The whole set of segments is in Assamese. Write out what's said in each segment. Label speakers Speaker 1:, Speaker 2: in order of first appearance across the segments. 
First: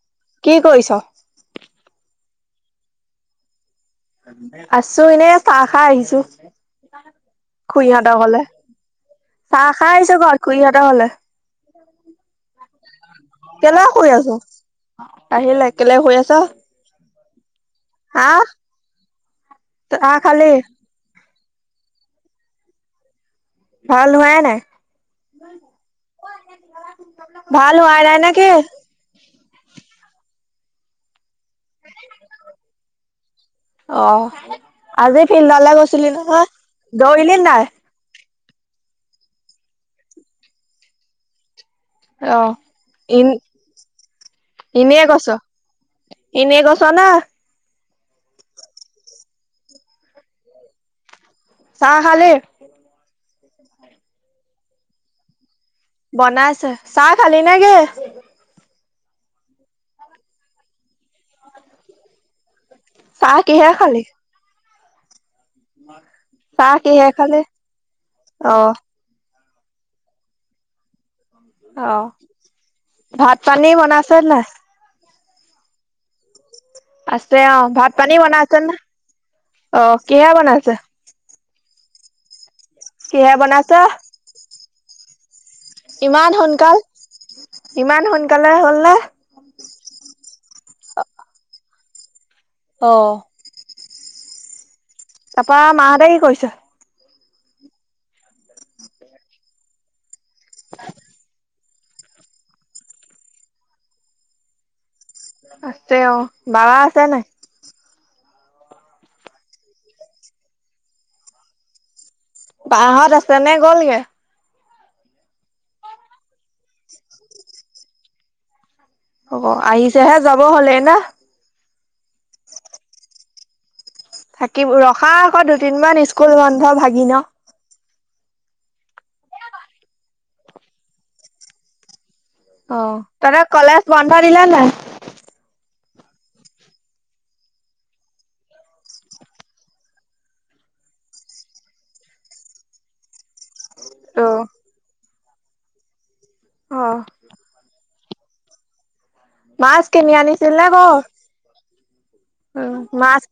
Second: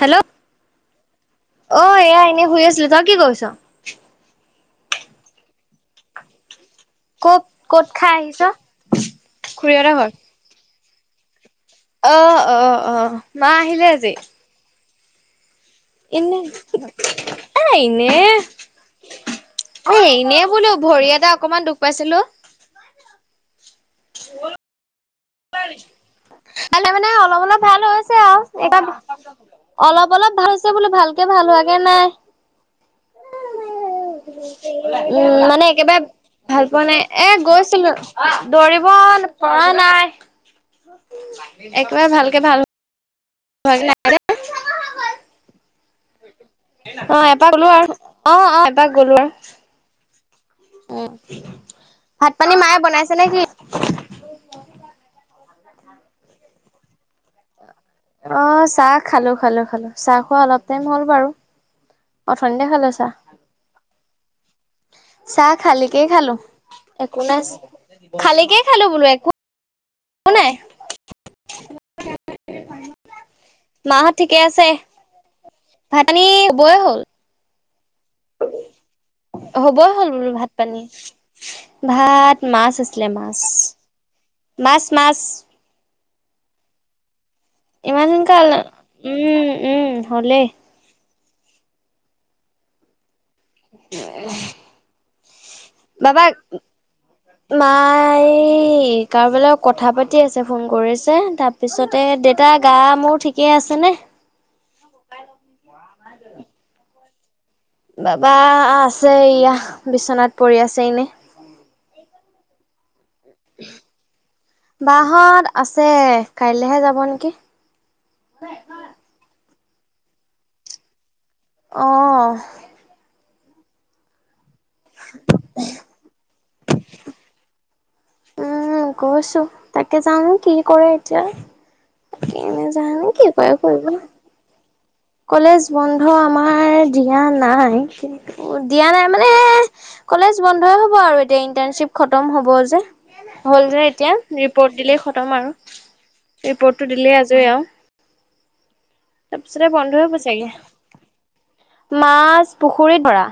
Speaker 1: হেল্ল'
Speaker 2: কি কৰিছ?
Speaker 1: অ এয়া এনে শুই আছিলো। তই কি কৰিছো?
Speaker 2: আছো এনে চাহ খাহ আহিছো।
Speaker 1: ক'ত ক'ত
Speaker 2: খুৰীহঁতক
Speaker 1: খাই
Speaker 2: ঘৰলে,
Speaker 1: আহিছ
Speaker 2: চাহ খাই
Speaker 1: খুৰীহঁতৰ ঘৰত
Speaker 2: আহিছো বাৰু খুইহঁতক ঘৰ।
Speaker 1: অ' অ' অ' মা আহিলে
Speaker 2: শুই
Speaker 1: আজি।
Speaker 2: আছ? আহিলে। কেলে শুই আছ?
Speaker 1: ইনেই। এ' এনে,
Speaker 2: হা
Speaker 1: এই
Speaker 2: চাহ
Speaker 1: এনে
Speaker 2: খালি?
Speaker 1: বোলো ভৰি এটা অকমান দুখ পাইছিলো।
Speaker 2: ভাল হোৱাই নাই।
Speaker 1: াৰি [inaudible] মানে অলপ - অলপ ভাল
Speaker 2: হোৱাই নাই
Speaker 1: হৈছে
Speaker 2: নে কি?
Speaker 1: আৰু এবাৰ অলপ অলপ ভাল বোলো, ভালকে ভাল হোৱাগে নাই।
Speaker 2: [inaudible] অ' আজি
Speaker 1: উম মানে
Speaker 2: ফিল্ডলৈ
Speaker 1: একেবাৰে
Speaker 2: গৈছিলি নহয়
Speaker 1: ভাল পোৱা নাই এ
Speaker 2: দৌৰিলি নাই?
Speaker 1: গৈছিলো দৌৰিব পৰা নাই, একেবাৰে ভালকে
Speaker 2: অহ।
Speaker 1: ভাল ভ ন [inaudible]
Speaker 2: ইনেই গৈছ? এনেই গৈছ নে?
Speaker 1: অ' এপাক গলো আৰু। অ' অ' এপাক গ'লো আৰু। উম,
Speaker 2: চাহ খালি?
Speaker 1: ভাত - পানী মায়ে বনাইছে নে কি?
Speaker 2: বনাইছে, চাহ খালি নেকি?
Speaker 1: অ চাহ খালো খালো খালো, চাহ খোৱা অলপ টাইম হল। বাৰু অথনিতে খালো চাহ,
Speaker 2: কিহে খালি?
Speaker 1: চাহ খালীকেই খালো
Speaker 2: চাহ কিহে
Speaker 1: একো
Speaker 2: খালি?
Speaker 1: নাই খালীকে
Speaker 2: অহ।
Speaker 1: খালো বোলো একো একো নাই।
Speaker 2: অ ভাত পানী
Speaker 1: মাহঁত
Speaker 2: বনাইছে
Speaker 1: ঠিকে
Speaker 2: নাই।
Speaker 1: আছে ভাত পানী হবই হ'ল
Speaker 2: আছে অ ভাত পানী বনাইছে নে। অ
Speaker 1: হ'বই হ'ল
Speaker 2: কিহে
Speaker 1: বোলো ভাত
Speaker 2: বনাইছে
Speaker 1: পানী। ভাত মাছ আছিলে
Speaker 2: কিহে
Speaker 1: মাছ
Speaker 2: বনাইছে
Speaker 1: মাছ মাছ,
Speaker 2: ইমান সোনকাল ইমান সোনকালে হ'ল নে।
Speaker 1: উম উম হ'লেই,
Speaker 2: অ
Speaker 1: [unintelligible]
Speaker 2: তাৰপৰা মাহঁতে কি
Speaker 1: বাবাক
Speaker 2: কৰিছে।
Speaker 1: মাই কাৰোবালে কথা পাতি আছে ফোন কৰিছে তা তাৰ পিছতে দেউতা গা মোৰ ঠিকে আছেনে।
Speaker 2: আছে অ বা আছে নাই।
Speaker 1: বা আছে ইয়া বিশনাত পৰি আছে ইনেই,
Speaker 2: বাহত আছে নে গ'লগে।
Speaker 1: বাহত আছে কাইলেহে যাব নেকি।
Speaker 2: অ আহিছেহে যাব হলে নে।
Speaker 1: অ
Speaker 2: কি ৰখা আকৌ দুদিনমান স্কুল বন্ধ ভাগি ন,
Speaker 1: উম, গৈছো তাকে জানো কি কৰে এতিয়া। এনে
Speaker 2: অ
Speaker 1: যান নে কি
Speaker 2: তহঁতৰ
Speaker 1: কৰা
Speaker 2: কলেজ
Speaker 1: কৰিব।
Speaker 2: বন্ধ দিলে নাই
Speaker 1: কলেজ বন্ধ আমাৰ দিয়া নাই কিন্তু দিয়া নাই মানে কলেজ কলেজ বন্ধয়ে হব আৰু এতিয়া, ইণ্টাৰ্ণশিপ খতম হ'ব যে। হ'ল যে এতিয়া
Speaker 2: অ
Speaker 1: ৰিপৰ্ট দিলেই খতম আৰু,
Speaker 2: অ
Speaker 1: ৰিপৰ্টটো দিলেই আজৰি আৰু। তাৰপিছতে
Speaker 2: মাছ
Speaker 1: বন্ধ হৈ
Speaker 2: কিনি
Speaker 1: হ'ব চাগে
Speaker 2: আনিছিল নে [unintelligible]
Speaker 1: মাছ
Speaker 2: উম
Speaker 1: পুখুৰীত
Speaker 2: মাছ
Speaker 1: ধৰা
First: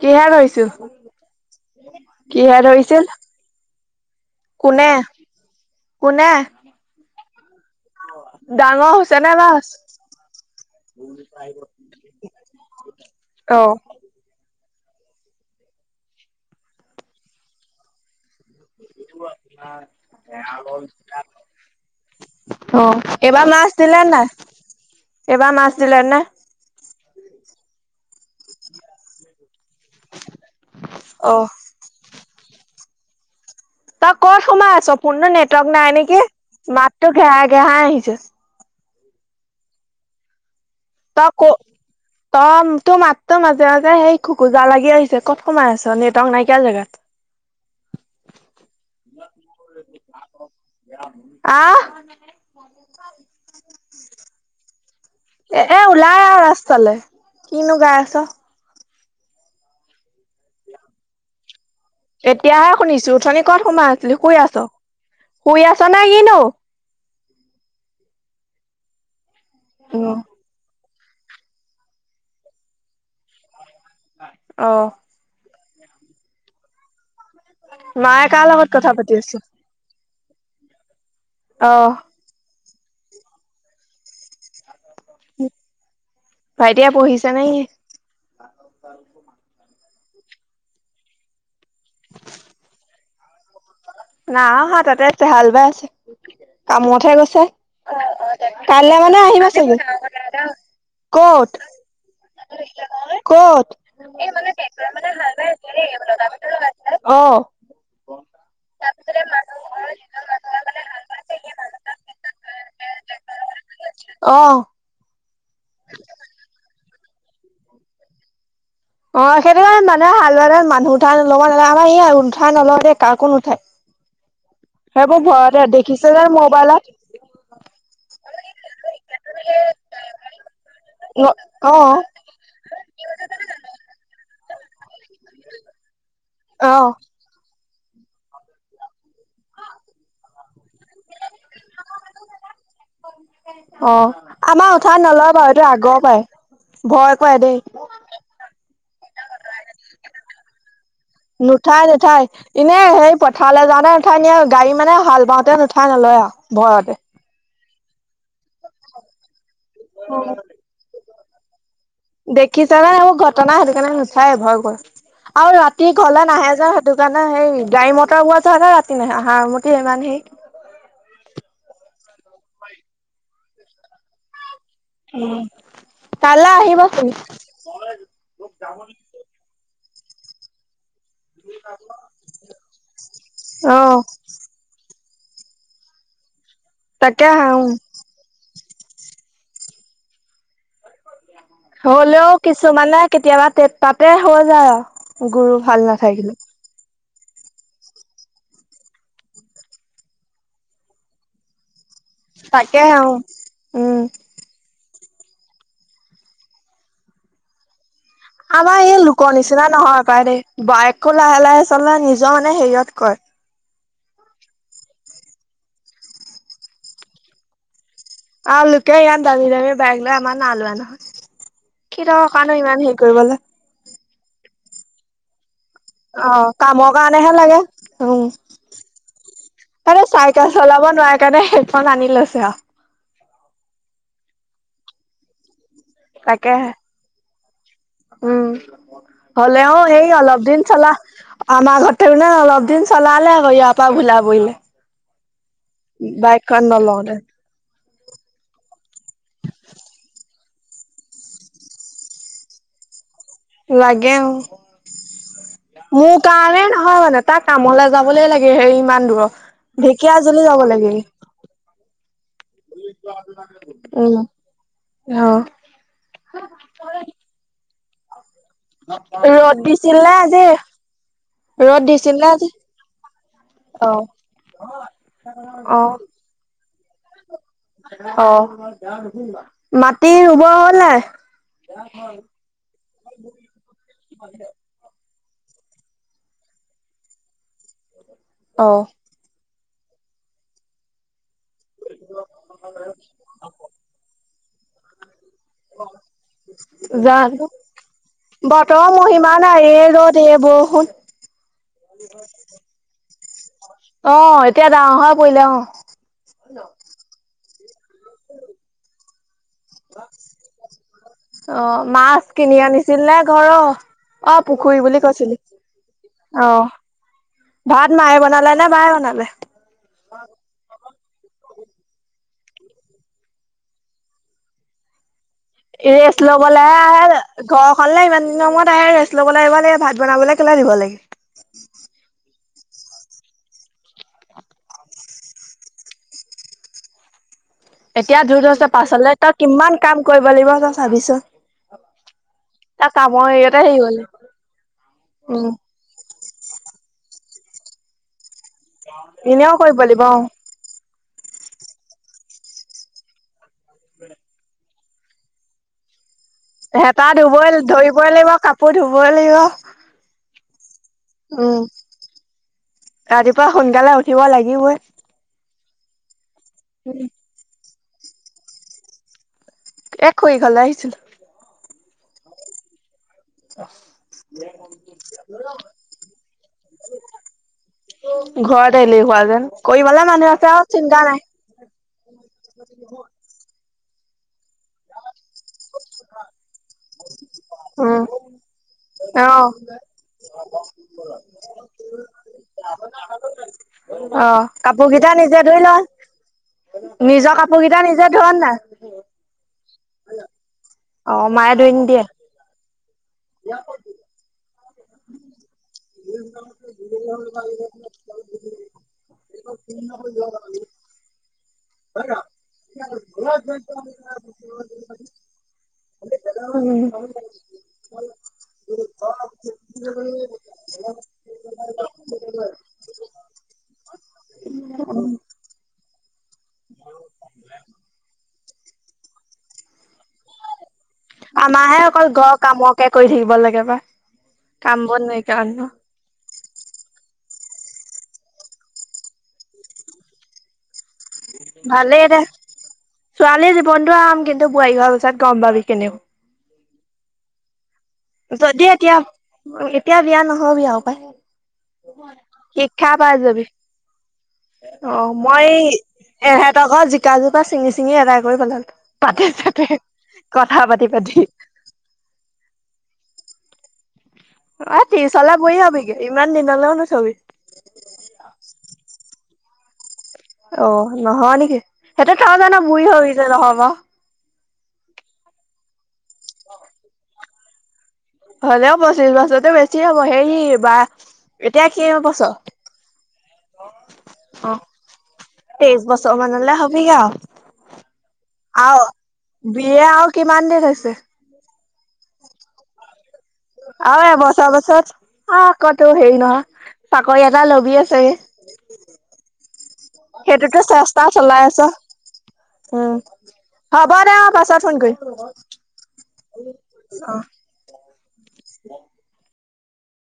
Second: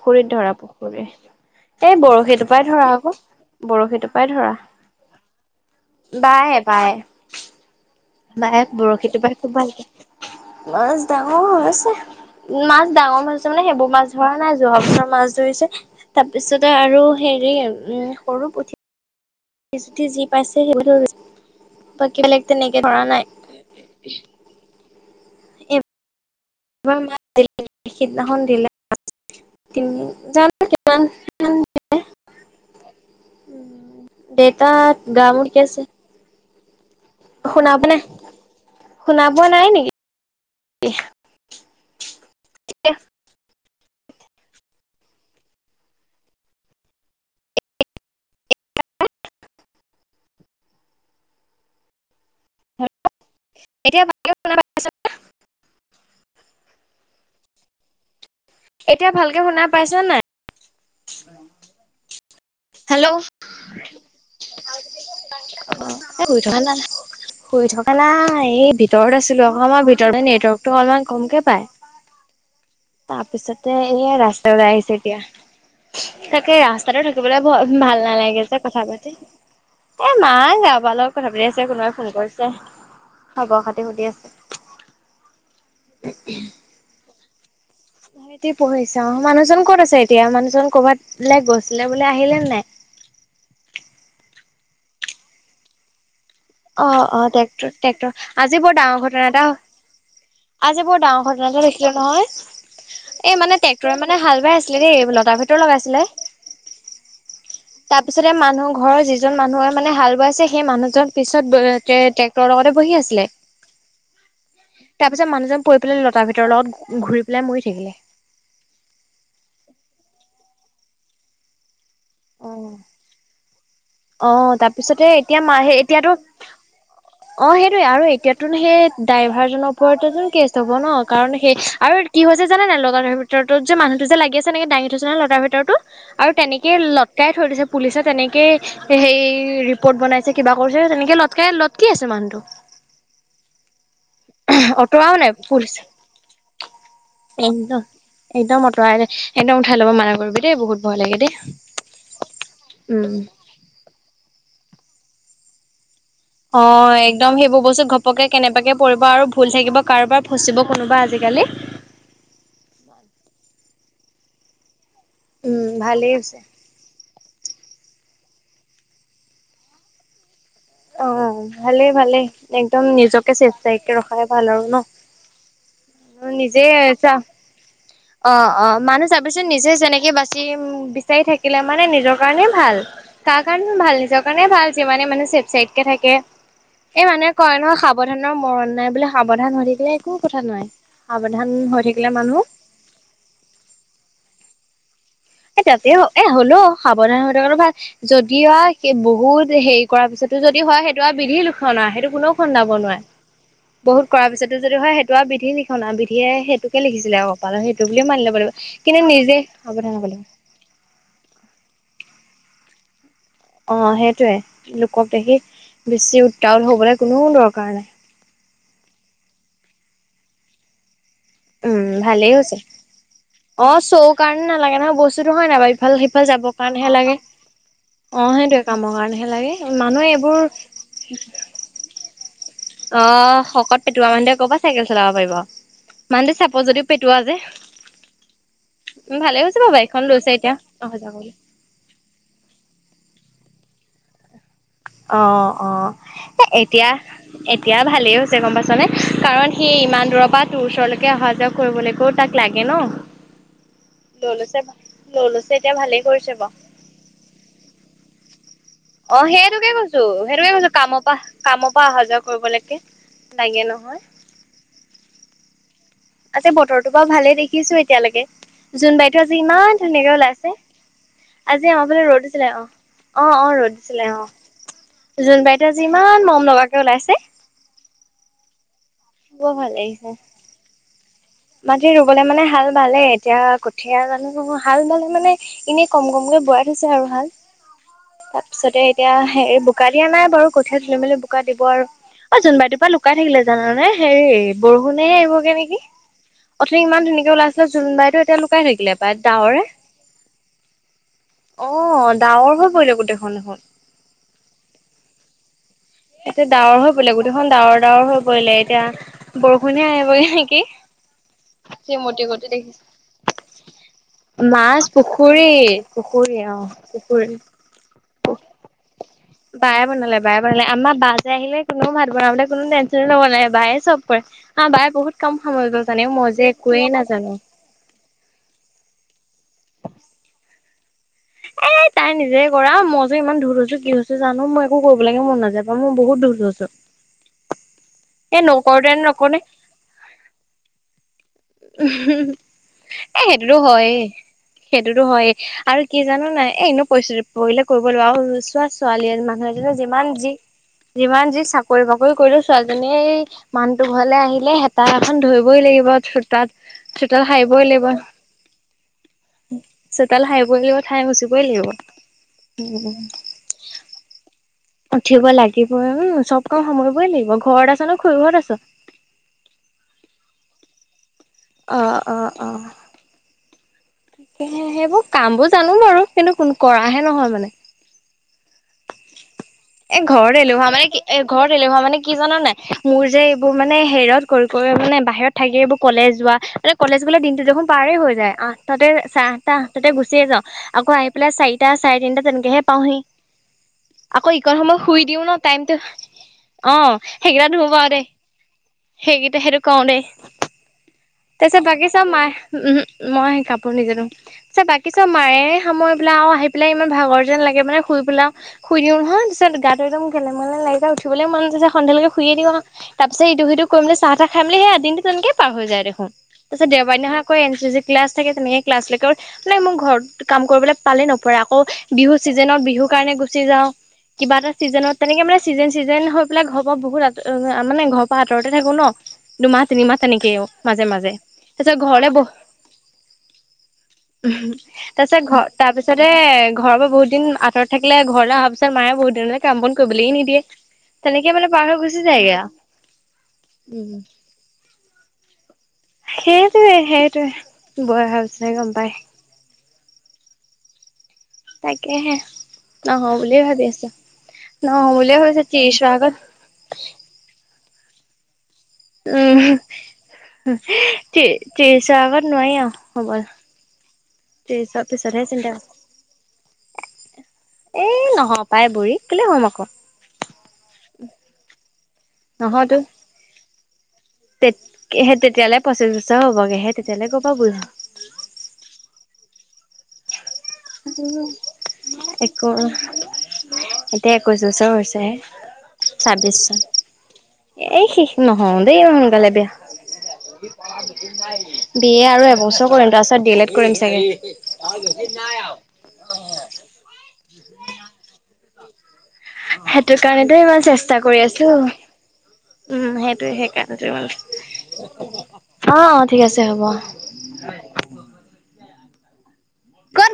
Speaker 2: কিহে
Speaker 1: ধৰা
Speaker 2: ধৰিছো
Speaker 1: পুখুৰী। এই বৰশীটোৰ
Speaker 2: কিহে
Speaker 1: পৰাই ধৰা
Speaker 2: ধৰিছিল
Speaker 1: আকৌ বৰশীটোৰ পৰাই ধৰা।
Speaker 2: কোনে কোনে
Speaker 1: বায় বায়। বায়ে
Speaker 2: ডাঙৰ
Speaker 1: বৰশীটো
Speaker 2: হৈছে নে
Speaker 1: টোপাই খুব
Speaker 2: মাছ?
Speaker 1: ভাল মাছ ডাঙৰ হৈছে, মাছ ডাঙৰ মাছ হৈছে মানে
Speaker 2: অ'।
Speaker 1: সেইবোৰ মাছ ধৰা নাই। জহা বছৰ মাছ ধৰিছে তাৰপিছতে আৰু হেৰি উম সৰু পুথ
Speaker 2: [unintelligible]
Speaker 1: টি জুতি যি পাইছে [unintelligible] বেলেগ তেনেকে
Speaker 2: অ',
Speaker 1: ধৰা নাই
Speaker 2: এবাৰ মছ দিলে নে? এবাৰ মাছ দিলে নে?
Speaker 1: মাৰ ম সিদিনাখন দিলে [unintelligible] জানো
Speaker 2: অ'।
Speaker 1: কিমান [unintelligible]
Speaker 2: তই কত
Speaker 1: দেউতা
Speaker 2: সোমাই আছ
Speaker 1: গা
Speaker 2: পূৰ্ণ
Speaker 1: মূৰ ঠিকে
Speaker 2: নেটৱৰ্ক
Speaker 1: আছে
Speaker 2: নাই নেকি মাতো ঘেহাই
Speaker 1: শুনা
Speaker 2: ঘেহাই
Speaker 1: পোৱা নাই
Speaker 2: আহিছে।
Speaker 1: শুনা পোৱা নাই নেকি?
Speaker 2: ত ক'ত, তই, তোৰ মাতটা মাজ তেনেকে সেই খুোকোজা লাগি আহিছে ক'ত কমাই আছ নেটৱৰ্ক নাইকিয়া জেগাত। [unintelligible] আহ!
Speaker 1: এতিয়া ভালকে শুনা পাইছ নে?
Speaker 2: এ এ ওলাই আৰু ৰাস্তালৈ, কিনো গাই আছ।
Speaker 1: এতিয়া ভালকে শুনা পাইছ নাই?
Speaker 2: এতিয়াহে
Speaker 1: হেল্ল'
Speaker 2: শুনিছো অথনি কত সোমাই আছিলি? শুই আছ? শুই আছ নে
Speaker 1: এ শুই
Speaker 2: কিনো?
Speaker 1: থকা নাই। শুই থকা নাই, এই ভিতৰত আছিলো আক, ভিতৰতে নেটৱৰ্কতটো অলমান কমকে পাই। তাৰপিছতে এ ৰাস্তা ওলাই
Speaker 2: অ'।
Speaker 1: আহিছে এতিয়া। তাকে ৰাস্তাটো থাকিবলৈ ভাল
Speaker 2: মায়ে
Speaker 1: নালাগে
Speaker 2: কাৰ
Speaker 1: যে
Speaker 2: লগত
Speaker 1: কথা পাতি।
Speaker 2: আছে?
Speaker 1: এ মায়ে কাৰবাৰ লগত কথা পাতি আছে
Speaker 2: অ'।
Speaker 1: কোনোবাই ফোন কৰিছে। খবৰ খাতি সুধি আছে।
Speaker 2: ভাইটিয়ে পঢ়িছে নে কি?
Speaker 1: ভাইটি পঢ়িছা অঁ। মানুহজন ক'ত আছে? তেওঁ মানুহজন কৰবাত গৈছিলে বোলে আহিলে নাই?
Speaker 2: নাই অহা তাতে আছে, হাল বাই আছে।
Speaker 1: অ',
Speaker 2: কামতহে
Speaker 1: অ, '
Speaker 2: গৈছে।
Speaker 1: টেক্টৰ টেক্টৰ আজি বৰ
Speaker 2: কাইলৈ
Speaker 1: ডাঙৰ
Speaker 2: মানে
Speaker 1: ঘটনা এটা
Speaker 2: আহিবা চাগে।
Speaker 1: আজি বৰ ডাঙৰ
Speaker 2: ক'ত
Speaker 1: ঘটনাটো দেখিলো নহয়। এই মানে
Speaker 2: ক'ত
Speaker 1: ট্ৰেক্টৰে মানে হাল বাই আছিলে দেই লতাৰ ভিতৰ লগাইছিলে
Speaker 2: অ
Speaker 1: তাৰপিছতে মানুহ ঘৰৰ যিজন মানুহে মানে হাল বোৱাইছে সেই মানুহজন পিছত ট্ৰেক্টৰৰ লগতে বহি আছিলে।
Speaker 2: অ
Speaker 1: তাৰ পিছ যে মানুহজন পৰি পেলাই লতাৰ ভিতৰ লগত ঘূৰি পেলাই মৰি থাকিলে।
Speaker 2: অ', সেইটো কাৰণে মানুহে হাল বালে মানুহ উঠাই লব নালাগে স উঠাই নল
Speaker 1: অ'।
Speaker 2: দে কাকো নুঠাই
Speaker 1: অ', তাৰপিছতে
Speaker 2: সেইবোৰ
Speaker 1: এতিয়া মা
Speaker 2: ঘততে
Speaker 1: সেই এতিয়াতো
Speaker 2: দেখিছে নহয় মোবাইলত
Speaker 1: অ', সেইটোয়ে আৰু এতিয়াতটোনো সেই ড্ৰাইভাৰজনৰ ওপৰতেটো কেছ হ'ব ন, কাৰণ সেই
Speaker 2: অ
Speaker 1: আৰু কি হয় হৈছে জানে নাই ল'ৰা ধৰ ভিতৰতো যোনুহটো যে লাগে তেনেকে দাঙি থৈছে নে লতাৰ ভিতৰতো আৰু তেনেকে
Speaker 2: অ
Speaker 1: লটকাই থৈ দিছে পুলিচে তেনেকে সেই ৰিপৰ্ট বনাইছে কিবা কৰিছে তেনেকে লতকে কি আছে মানুহটো?
Speaker 2: অ', আমাৰ উঠাত
Speaker 1: অঁতৰাও নাই
Speaker 2: নলয় বাৰু এইটো
Speaker 1: পুলিচে
Speaker 2: আগৰ পৰাই-। ভয় কৰে দেই
Speaker 1: একদম একদম আঁতৰাই দে একদম উঠাই ল'ব মানা কৰিবি দে বহুত ভয় লাগে দেই
Speaker 2: নুঠাই নুঠাই এনে সেই
Speaker 1: উম।
Speaker 2: পথাৰলে যাওঁতে নুঠাই নিয়ে গাড়ী মানে হাল বাওঁতে নুঠাই ন
Speaker 1: অ একদম সেইবোৰ বস্তুত ঘপ পকে কেনেবাকে পৰিব আৰু ভুল থাকিব কাৰোবাৰ
Speaker 2: অ
Speaker 1: ফচিব কোনোবা আজিকালি
Speaker 2: কি জানা আও ঘটনা সেটো চাই ভয় কৰ আও
Speaker 1: উম
Speaker 2: ৰাতি
Speaker 1: ভালেই
Speaker 2: ঘৰলে
Speaker 1: হৈছে
Speaker 2: নাহে যে সেইটো কাৰণে সেই গাড়ী মটৰ গোৱা যোৱা না ৰাতি নহয় আহাৰ মঠ ইমান সেই
Speaker 1: অ', ভালে ভালে একদম নিজকে চেফ চাইডকে ৰখাই ভাল আৰু ন?
Speaker 2: উ, কাইলে
Speaker 1: নিজে
Speaker 2: আহিব
Speaker 1: চা
Speaker 2: তুমি।
Speaker 1: অ', অ', মানুহ চাবিচোন নিজে যেনেকে বাচি াই থাকিলে মানে নিজৰ কাৰণে ভাল। কাৰ কাৰণে
Speaker 2: অ
Speaker 1: ভাল নিজৰ কাৰণে ভাল যিমানে মানুহ চেফ চাইডকে থাকে। এই
Speaker 2: তাকে
Speaker 1: মানুহে কয় নহয় সাৱধানৰ মৰণ নাই বোলে সাৱধান হৈ থাকিলে একো কথা নোৱাই। আগ
Speaker 2: হলেও কিছুমানে কেতিয়াবা তে তাতে হৈ যায় আও।
Speaker 1: এ তাতে হ এ হলৌ সাৱধান হৈ থকাটো ভাল যদি আ সে বহুত হেৰি কৰাৰ পিছতো যদি হয় সেইটো আ বিধি লোকক্ষন আ সেইটো কোনো খুন্দাব
Speaker 2: তাকে
Speaker 1: নোৱাই
Speaker 2: অ উম
Speaker 1: বহুত কৰাৰ পিছতো যদি হয় সেইটো আৰু বিধি লিখন আ বিধিয়ে সেইটোকে লিখিছিলে অ কপাল সেইট টো বুলি মানি ল'ব লাগিব।
Speaker 2: আমাৰ এই
Speaker 1: কিন্তু
Speaker 2: লোকৰ
Speaker 1: নিজে
Speaker 2: নিচিনা
Speaker 1: সাৱধান
Speaker 2: নহয়
Speaker 1: হব
Speaker 2: পাই
Speaker 1: লাগে।
Speaker 2: দেই বাইকো লাহে লাহে চাহে নিজৰ মানে হেৰিয়ত কয়
Speaker 1: অ সেইটোয়ে লোকক দেখি বেছি উত্তাল হবলে কোনো দৰকাৰ নাই।
Speaker 2: আ লোকে ইয়াত দামী দামী বেইগ লৈ আমাৰ না লোৱা নহয়।
Speaker 1: উম
Speaker 2: কি
Speaker 1: ভালেই
Speaker 2: দৰকাৰ নো
Speaker 1: হৈছে
Speaker 2: ইমান হেৰি কৰিবলৈ
Speaker 1: অ চৌ কাৰণে নালাগে নহয় বস্তুতো হয় নাই বা ভাল সেফাল সিফাল
Speaker 2: অ
Speaker 1: যাবৰ
Speaker 2: কামৰ
Speaker 1: কাৰণেহে লাগে
Speaker 2: উম
Speaker 1: অ সেইটোয়ে কামৰ কাৰণেহে লাগে মানুহে এইবোৰ
Speaker 2: শুব নোৱাৰাৰে কাৰণে হেডফোন আনি লৈছে আৰু
Speaker 1: অ' শকত পেটোৱা মানুহে কবা চাইকেল চলাব পাৰিব মানুহে চাব
Speaker 2: তাকেহে
Speaker 1: যদিও পেটোৱা যে
Speaker 2: উম।
Speaker 1: ভালে হৈছে
Speaker 2: হ'লে
Speaker 1: বাৰু
Speaker 2: অ'
Speaker 1: বাইকখন
Speaker 2: এই
Speaker 1: লৈছে
Speaker 2: অলপ
Speaker 1: এতিয়া
Speaker 2: দিন চলা
Speaker 1: অহা যোৱা কৰিবলৈ।
Speaker 2: আমা ঘতে ন অলপ দিন চলা হলে [inaudible] পা ঘুলাব ই [unintelligible]
Speaker 1: অ, ' অ, ' এ এতিয়া
Speaker 2: নলওঁতে
Speaker 1: এতিয়া ভালেই হৈছে গম পাছনে কাৰণ সি ইমান দূৰৰ পৰা টুৰ্চলৈকে অহা যোৱা কৰিবলৈকেও তাক লাগে ন।
Speaker 2: [inaudible] লাগে অ'
Speaker 1: লৈ লৈছে লৈ লৈছে এতিয়া ভালেই
Speaker 2: মোৰ
Speaker 1: কৰিছে বাৰু।
Speaker 2: কাৰণে নহয় মানে তাক কামলে যাবলে লাগে। হেৰি ইমান
Speaker 1: অ
Speaker 2: দূৰৰ,
Speaker 1: সেইটোকে কৈছো
Speaker 2: ঢেকীয়াজলি
Speaker 1: সেইটোকে
Speaker 2: যাব
Speaker 1: কৈছো
Speaker 2: লাগে।
Speaker 1: কামৰ পৰা কামৰ পৰা অহা যোৱা কৰিবলৈকে লাগে নহয়
Speaker 2: অ, ' অ, '
Speaker 1: আজি বতৰটো বাৰু ভালে দেখিছো এতিয়ালৈকে। জোন বাইতো আজি
Speaker 2: ৰ'দ
Speaker 1: ইমান
Speaker 2: দিছিল
Speaker 1: ধুনীয়াকে
Speaker 2: নে
Speaker 1: ওলাই
Speaker 2: আজি
Speaker 1: আছে। আজি আমাৰ ফালে
Speaker 2: দিছিল নে
Speaker 1: ৰ'দ
Speaker 2: আজি
Speaker 1: আছিলে, অ' অ' অ' ৰ'দ দিছিলে অ' জোন বাইতে
Speaker 2: অ
Speaker 1: আজি ইমান মৰম লগকে ওলাইছে। বৰ ভাল
Speaker 2: অ'
Speaker 1: লাগিছে।
Speaker 2: মাটি ৰুব হল নাই?
Speaker 1: মাটি ৰুবলে মানে হাল বালে, এতিয়া কঠিয় জানো হাল বালে মানে এনেই কম - কমকে বোৱাই থৈছে আৰু হাল
Speaker 2: অ
Speaker 1: তাৰপিছতে এতিয়া হে বোকা দিয়া নাই বাৰু কঠীয়া তুলি মেলি বোকা দিব আৰু অ' জোনবাই কবাত লুকাই থাকিলে জানে হেৰি বৰষুণে আহিবগে নেকি। উঠনি ইমান ধুনীয়াকে
Speaker 2: জানো
Speaker 1: ওলাইছিলে জোনবাইটো এতিয়া লুকাই
Speaker 2: বতৰৰ
Speaker 1: থাকিলে প্ৰায়
Speaker 2: মহিমা নাই
Speaker 1: ডাৱৰে।
Speaker 2: এই ৰ'দ এই বৰষুণ।
Speaker 1: অ' ডাৱৰ হৈ পৰিলে গোটেইখন দেখোন।
Speaker 2: অ' এতিয়া ডাঁৱৰ হৈ পৰিলে অ'।
Speaker 1: এতিয়া ডাৱৰ হৈ পৰিলে গোটেইখন ডাৱৰ ডাৱৰ হৈ পৰিলে এতিয়া বৰষুণে আহিব গে নেকি
Speaker 2: অ
Speaker 1: যি
Speaker 2: মাছ
Speaker 1: মতি গতি
Speaker 2: কিনি
Speaker 1: দেখিছো।
Speaker 2: আনিছিল নে ঘৰ
Speaker 1: মাছ পুখুৰী পুখুৰী অ পুখুৰী
Speaker 2: ভাত মায়ে বনালে নে বায়ে বনালে
Speaker 1: বায়ে বনালে বায়ে বনালে আমাৰ বা যে আহিলে কোনো ভাত বনাবলে কোনো টেনশ্যনে নব নাই বায়ে চব কৰে আমাৰ বায়ে বহুত কাম সামৰিব
Speaker 2: এই
Speaker 1: জানে
Speaker 2: ৰেষ্ট
Speaker 1: মই যে
Speaker 2: ল'বলৈ
Speaker 1: একোৱেই
Speaker 2: আহে
Speaker 1: নাজানো
Speaker 2: ঘৰখনলে ইমান দিনৰ মূৰত আহে ৰেষ্ট ল'বলৈ আহিব ভাত বনাবলে কেলে দিব লাগে
Speaker 1: এনেই তাই নিজে কৰা মই যে ইমান দূত হৈছো কি হৈছো জানো মই একো কৰিব লেকে মোৰ মন নাযায় মো বহুত দূৰ [unintelligible]
Speaker 2: এতিয়া দূদ হৈছ পাছলে তই
Speaker 1: নকৰোতে
Speaker 2: কিমান কাম কৰিব লাগিব তই চাবিছো
Speaker 1: উম হু এ সেইটোতো
Speaker 2: হেৰিয়তে হেৰি
Speaker 1: হয়
Speaker 2: হ'ল।
Speaker 1: সেইটোতো হয়ে
Speaker 2: উম,
Speaker 1: আৰু কি জানো নাই এনে পৰিস্থিতি কৰিলে কৰিব লাগিব আও চোৱা ছোৱালী মানুহ
Speaker 2: এনেও
Speaker 1: এজনীয়ে
Speaker 2: কৰিব লাগিব
Speaker 1: যিমান
Speaker 2: অ'।
Speaker 1: যি যিমান যি চাকৰি বাকৰি কৰিলো ছোৱালীজনীয়ে এই মানুহটো ঘৰলে আহিলে হেতা এখন ধৰিবই লাগিব তাত
Speaker 2: হেতা
Speaker 1: চোতাল
Speaker 2: ধুবই
Speaker 1: সাৰিবই লাগিব
Speaker 2: ধৰিবই কাপোৰ ধুবই লাগিব।
Speaker 1: চোতাল সাৰি ঠাই মচিবই
Speaker 2: উম।
Speaker 1: লাগিব উম
Speaker 2: ৰাতিপুৱা সোনকালে উঠিব লাগিবই
Speaker 1: উঠিব লাগিব উম চব কাম সময়বই লাগিব ঘৰত [unintelligible] খুৰি ঘৰত আছ
Speaker 2: এ খুৰিঘৰলে আহিছিলো
Speaker 1: অ অ অ
Speaker 2: [unintelligible]
Speaker 1: তাকেহে সেইবোৰ কাম বোৰ জানো বাৰু কিন্তু ক কৰাহে নহয় মানে
Speaker 2: ঘৰতে এলেহুৱা যেন।
Speaker 1: এ,
Speaker 2: কৰিবলে মানুহ
Speaker 1: ঘৰত
Speaker 2: আছে আৰু
Speaker 1: এলেহুৱা মানে
Speaker 2: চিন্তা
Speaker 1: কি
Speaker 2: নাই
Speaker 1: এ ঘৰত এলেহুৱা মানে কি জানা নাই? মোৰ যে এইবোৰ মানে হেৰিয়ত কৰি কৰি মানে বাহিৰত থাকি এইবোৰ কলেজ যোৱা, কলেজ গলে দিনটো দেখোন পাৰে
Speaker 2: উম
Speaker 1: হৈ যায়। আঠটাতে,
Speaker 2: অ
Speaker 1: চাৰে আঠটা আঠটাতে গুচিয়ে যাওঁ। আকৌ আহি পেলাই চাৰিটা চাৰে তিনিটা তেনেকে হে পাওঁহি। আকৌ
Speaker 2: অ'
Speaker 1: ইকণ সময়
Speaker 2: কাপোৰ
Speaker 1: শুই
Speaker 2: কেইটা
Speaker 1: দিও ন
Speaker 2: নিজে ধুই
Speaker 1: টাইমটো
Speaker 2: লয়।
Speaker 1: অ
Speaker 2: নিজৰ
Speaker 1: সেইকেইটা
Speaker 2: কাপোৰ
Speaker 1: ধুও
Speaker 2: কেইটা
Speaker 1: বাৰু দেই
Speaker 2: নিজে ধুৱ নে?
Speaker 1: সেইকেইটা সেইটো কওঁ দেই। তাৰপিছত
Speaker 2: ধুই
Speaker 1: বাকি
Speaker 2: নিদিয়ে
Speaker 1: চব মাই। উমহো, মই কাপোৰ নিজে ধুম, [unintelligible] বাকী চব মায়ে সামৰি পেলাই আৰু আহি পেলাই ইমান ভাগৰ যেন লাগে মানে শুই পেলাও শুই দিও। তাৰপিছত গাটো একদম খেলি মেলি লাগি যায়, উঠিবলেই মন তাৰপিছত সন্ধ্যালৈকে শুইয়ে দিও আও, তাৰপিছ ইটো-সিটো কৰি মেলি চাহ-তাহ খাই মেলি সেইয়া দিনটো তেনেকে পাৰ হৈ যায় দেখোন। তাৰপিছত
Speaker 2: উম
Speaker 1: দেওবাৰ দিনাখন আকৌ এন চি চি ক্লাছ থাকে, তেনেকে ক্লাছলৈকে মানে মোৰ ঘৰত কাম কৰিবলৈ পালে নপৰে আক। আকৌ বিহু চিজেনত বিহু কাৰণে গুচি যাওঁ। কিবা এটা চিজেনত তেনেকে মানে চিজেন চিজেন হৈ পেলাই ঘৰ পৰা বহুত মানে ঘৰ পৰা আঁতৰত থাকো ন দুমাহ-তিনিমাহ। তেনেকেই অ' মাজে মাজে তাৰপিছত
Speaker 2: আমাৰহে অকল
Speaker 1: ঘৰলে বহ
Speaker 2: ঘৰৰ কামকে কৰি থাকিব লাগে পাই কাম বন
Speaker 1: তাৰ পিছত
Speaker 2: নাইকিয়া
Speaker 1: ঘ
Speaker 2: মানুহ
Speaker 1: তাৰ পিছতে ঘৰৰ পৰা বহুত দিন আত ৰত থাকিলে ঘৰলে অহাৰ পিছত মায়ে বহুত দিনলৈ কাম বন কৰিবলেই নিদিয়ে। তেনেকে মানে পাৰ হৈ গুচি
Speaker 2: ভালেই দে
Speaker 1: যায়গে আৰু
Speaker 2: ছোৱালী জীৱনটো
Speaker 1: উম।
Speaker 2: আৰাম, কিন্তু বোৱাৰী হোৱাৰ পিছত গম পাবি। [inaudible]
Speaker 1: সেইটোৱে সেইটোৱে। বয় অহাৰ পিছতহে
Speaker 2: যদি,
Speaker 1: গম পাই
Speaker 2: এতিয়া এতিয়া বিয়া নহবি আও পায়।
Speaker 1: তাকেহে
Speaker 2: শিক্ষা
Speaker 1: নহওঁ
Speaker 2: পাই
Speaker 1: বুলিয়ে
Speaker 2: যাবি।
Speaker 1: ভাবি আছো নহওঁ
Speaker 2: অ
Speaker 1: বুলিয়ে ভাবিছো
Speaker 2: মই
Speaker 1: ত্ৰিশৰ আগত
Speaker 2: এহতৰ ঘৰ জিকা জোপা চিঙি চিঙি এদাই কৰি পেলালো। পাতে
Speaker 1: উম
Speaker 2: চাতে কথা পাতি পাতি।
Speaker 1: ত্ৰিছ ৰ আগত নোৱাৰি আৰু। হ'ব।
Speaker 2: অ
Speaker 1: ত্ৰিশৰ
Speaker 2: ত্ৰিছ
Speaker 1: পিছতহে
Speaker 2: লৈ
Speaker 1: চিন্তা
Speaker 2: বুঢ়ি সবিগে ইমান দিনলৈও নথবি।
Speaker 1: এ নহম পাই বুঢ়ী, কেলে হম আকৌ।
Speaker 2: অ নহয় নেকি, সিহঁতে থও জানা বুঢ়ী হৈ যে নহব।
Speaker 1: তে স তেতিয়ালৈ পইচা চইছাৰ হ'বগে হে তেতিয়ালৈ [unintelligible]
Speaker 2: হ'লেও পঁচিশ বছৰতো বেছি এতিয়া বহে। হেৰি বা
Speaker 1: একো এতিয়া একৈচ্ছ বছৰ হৈছেহে
Speaker 2: তেইশ বছৰ
Speaker 1: ছাব্বিছ
Speaker 2: মানলে
Speaker 1: চন।
Speaker 2: হবিগে আও
Speaker 1: এই শিষ নহওঁ দেেই
Speaker 2: আও
Speaker 1: সোনকালে বেয়া।
Speaker 2: বিয়ে আও কিমান দিন হৈছে
Speaker 1: বি এ আৰু এবছৰ কৰিম তাৰছত ডি এল এড কৰিম চাগে।
Speaker 2: কত নোঁ হেৰি নহয়, চাকৰি এটা লবিয়ে চাগে।
Speaker 1: সেইটো কাৰণেতো, ইমান চেষ্টা কৰি
Speaker 2: চলাই
Speaker 1: আছো।
Speaker 2: আছ উম।
Speaker 1: উম সেইটোয়ে
Speaker 2: হ'ব দে অ' পাছত ফোন কৰিম।
Speaker 1: সেইকাৰনেটো, অ ঠিক আছে হ'ব। [inaudible]
Speaker 2: উম।
Speaker 1: গুড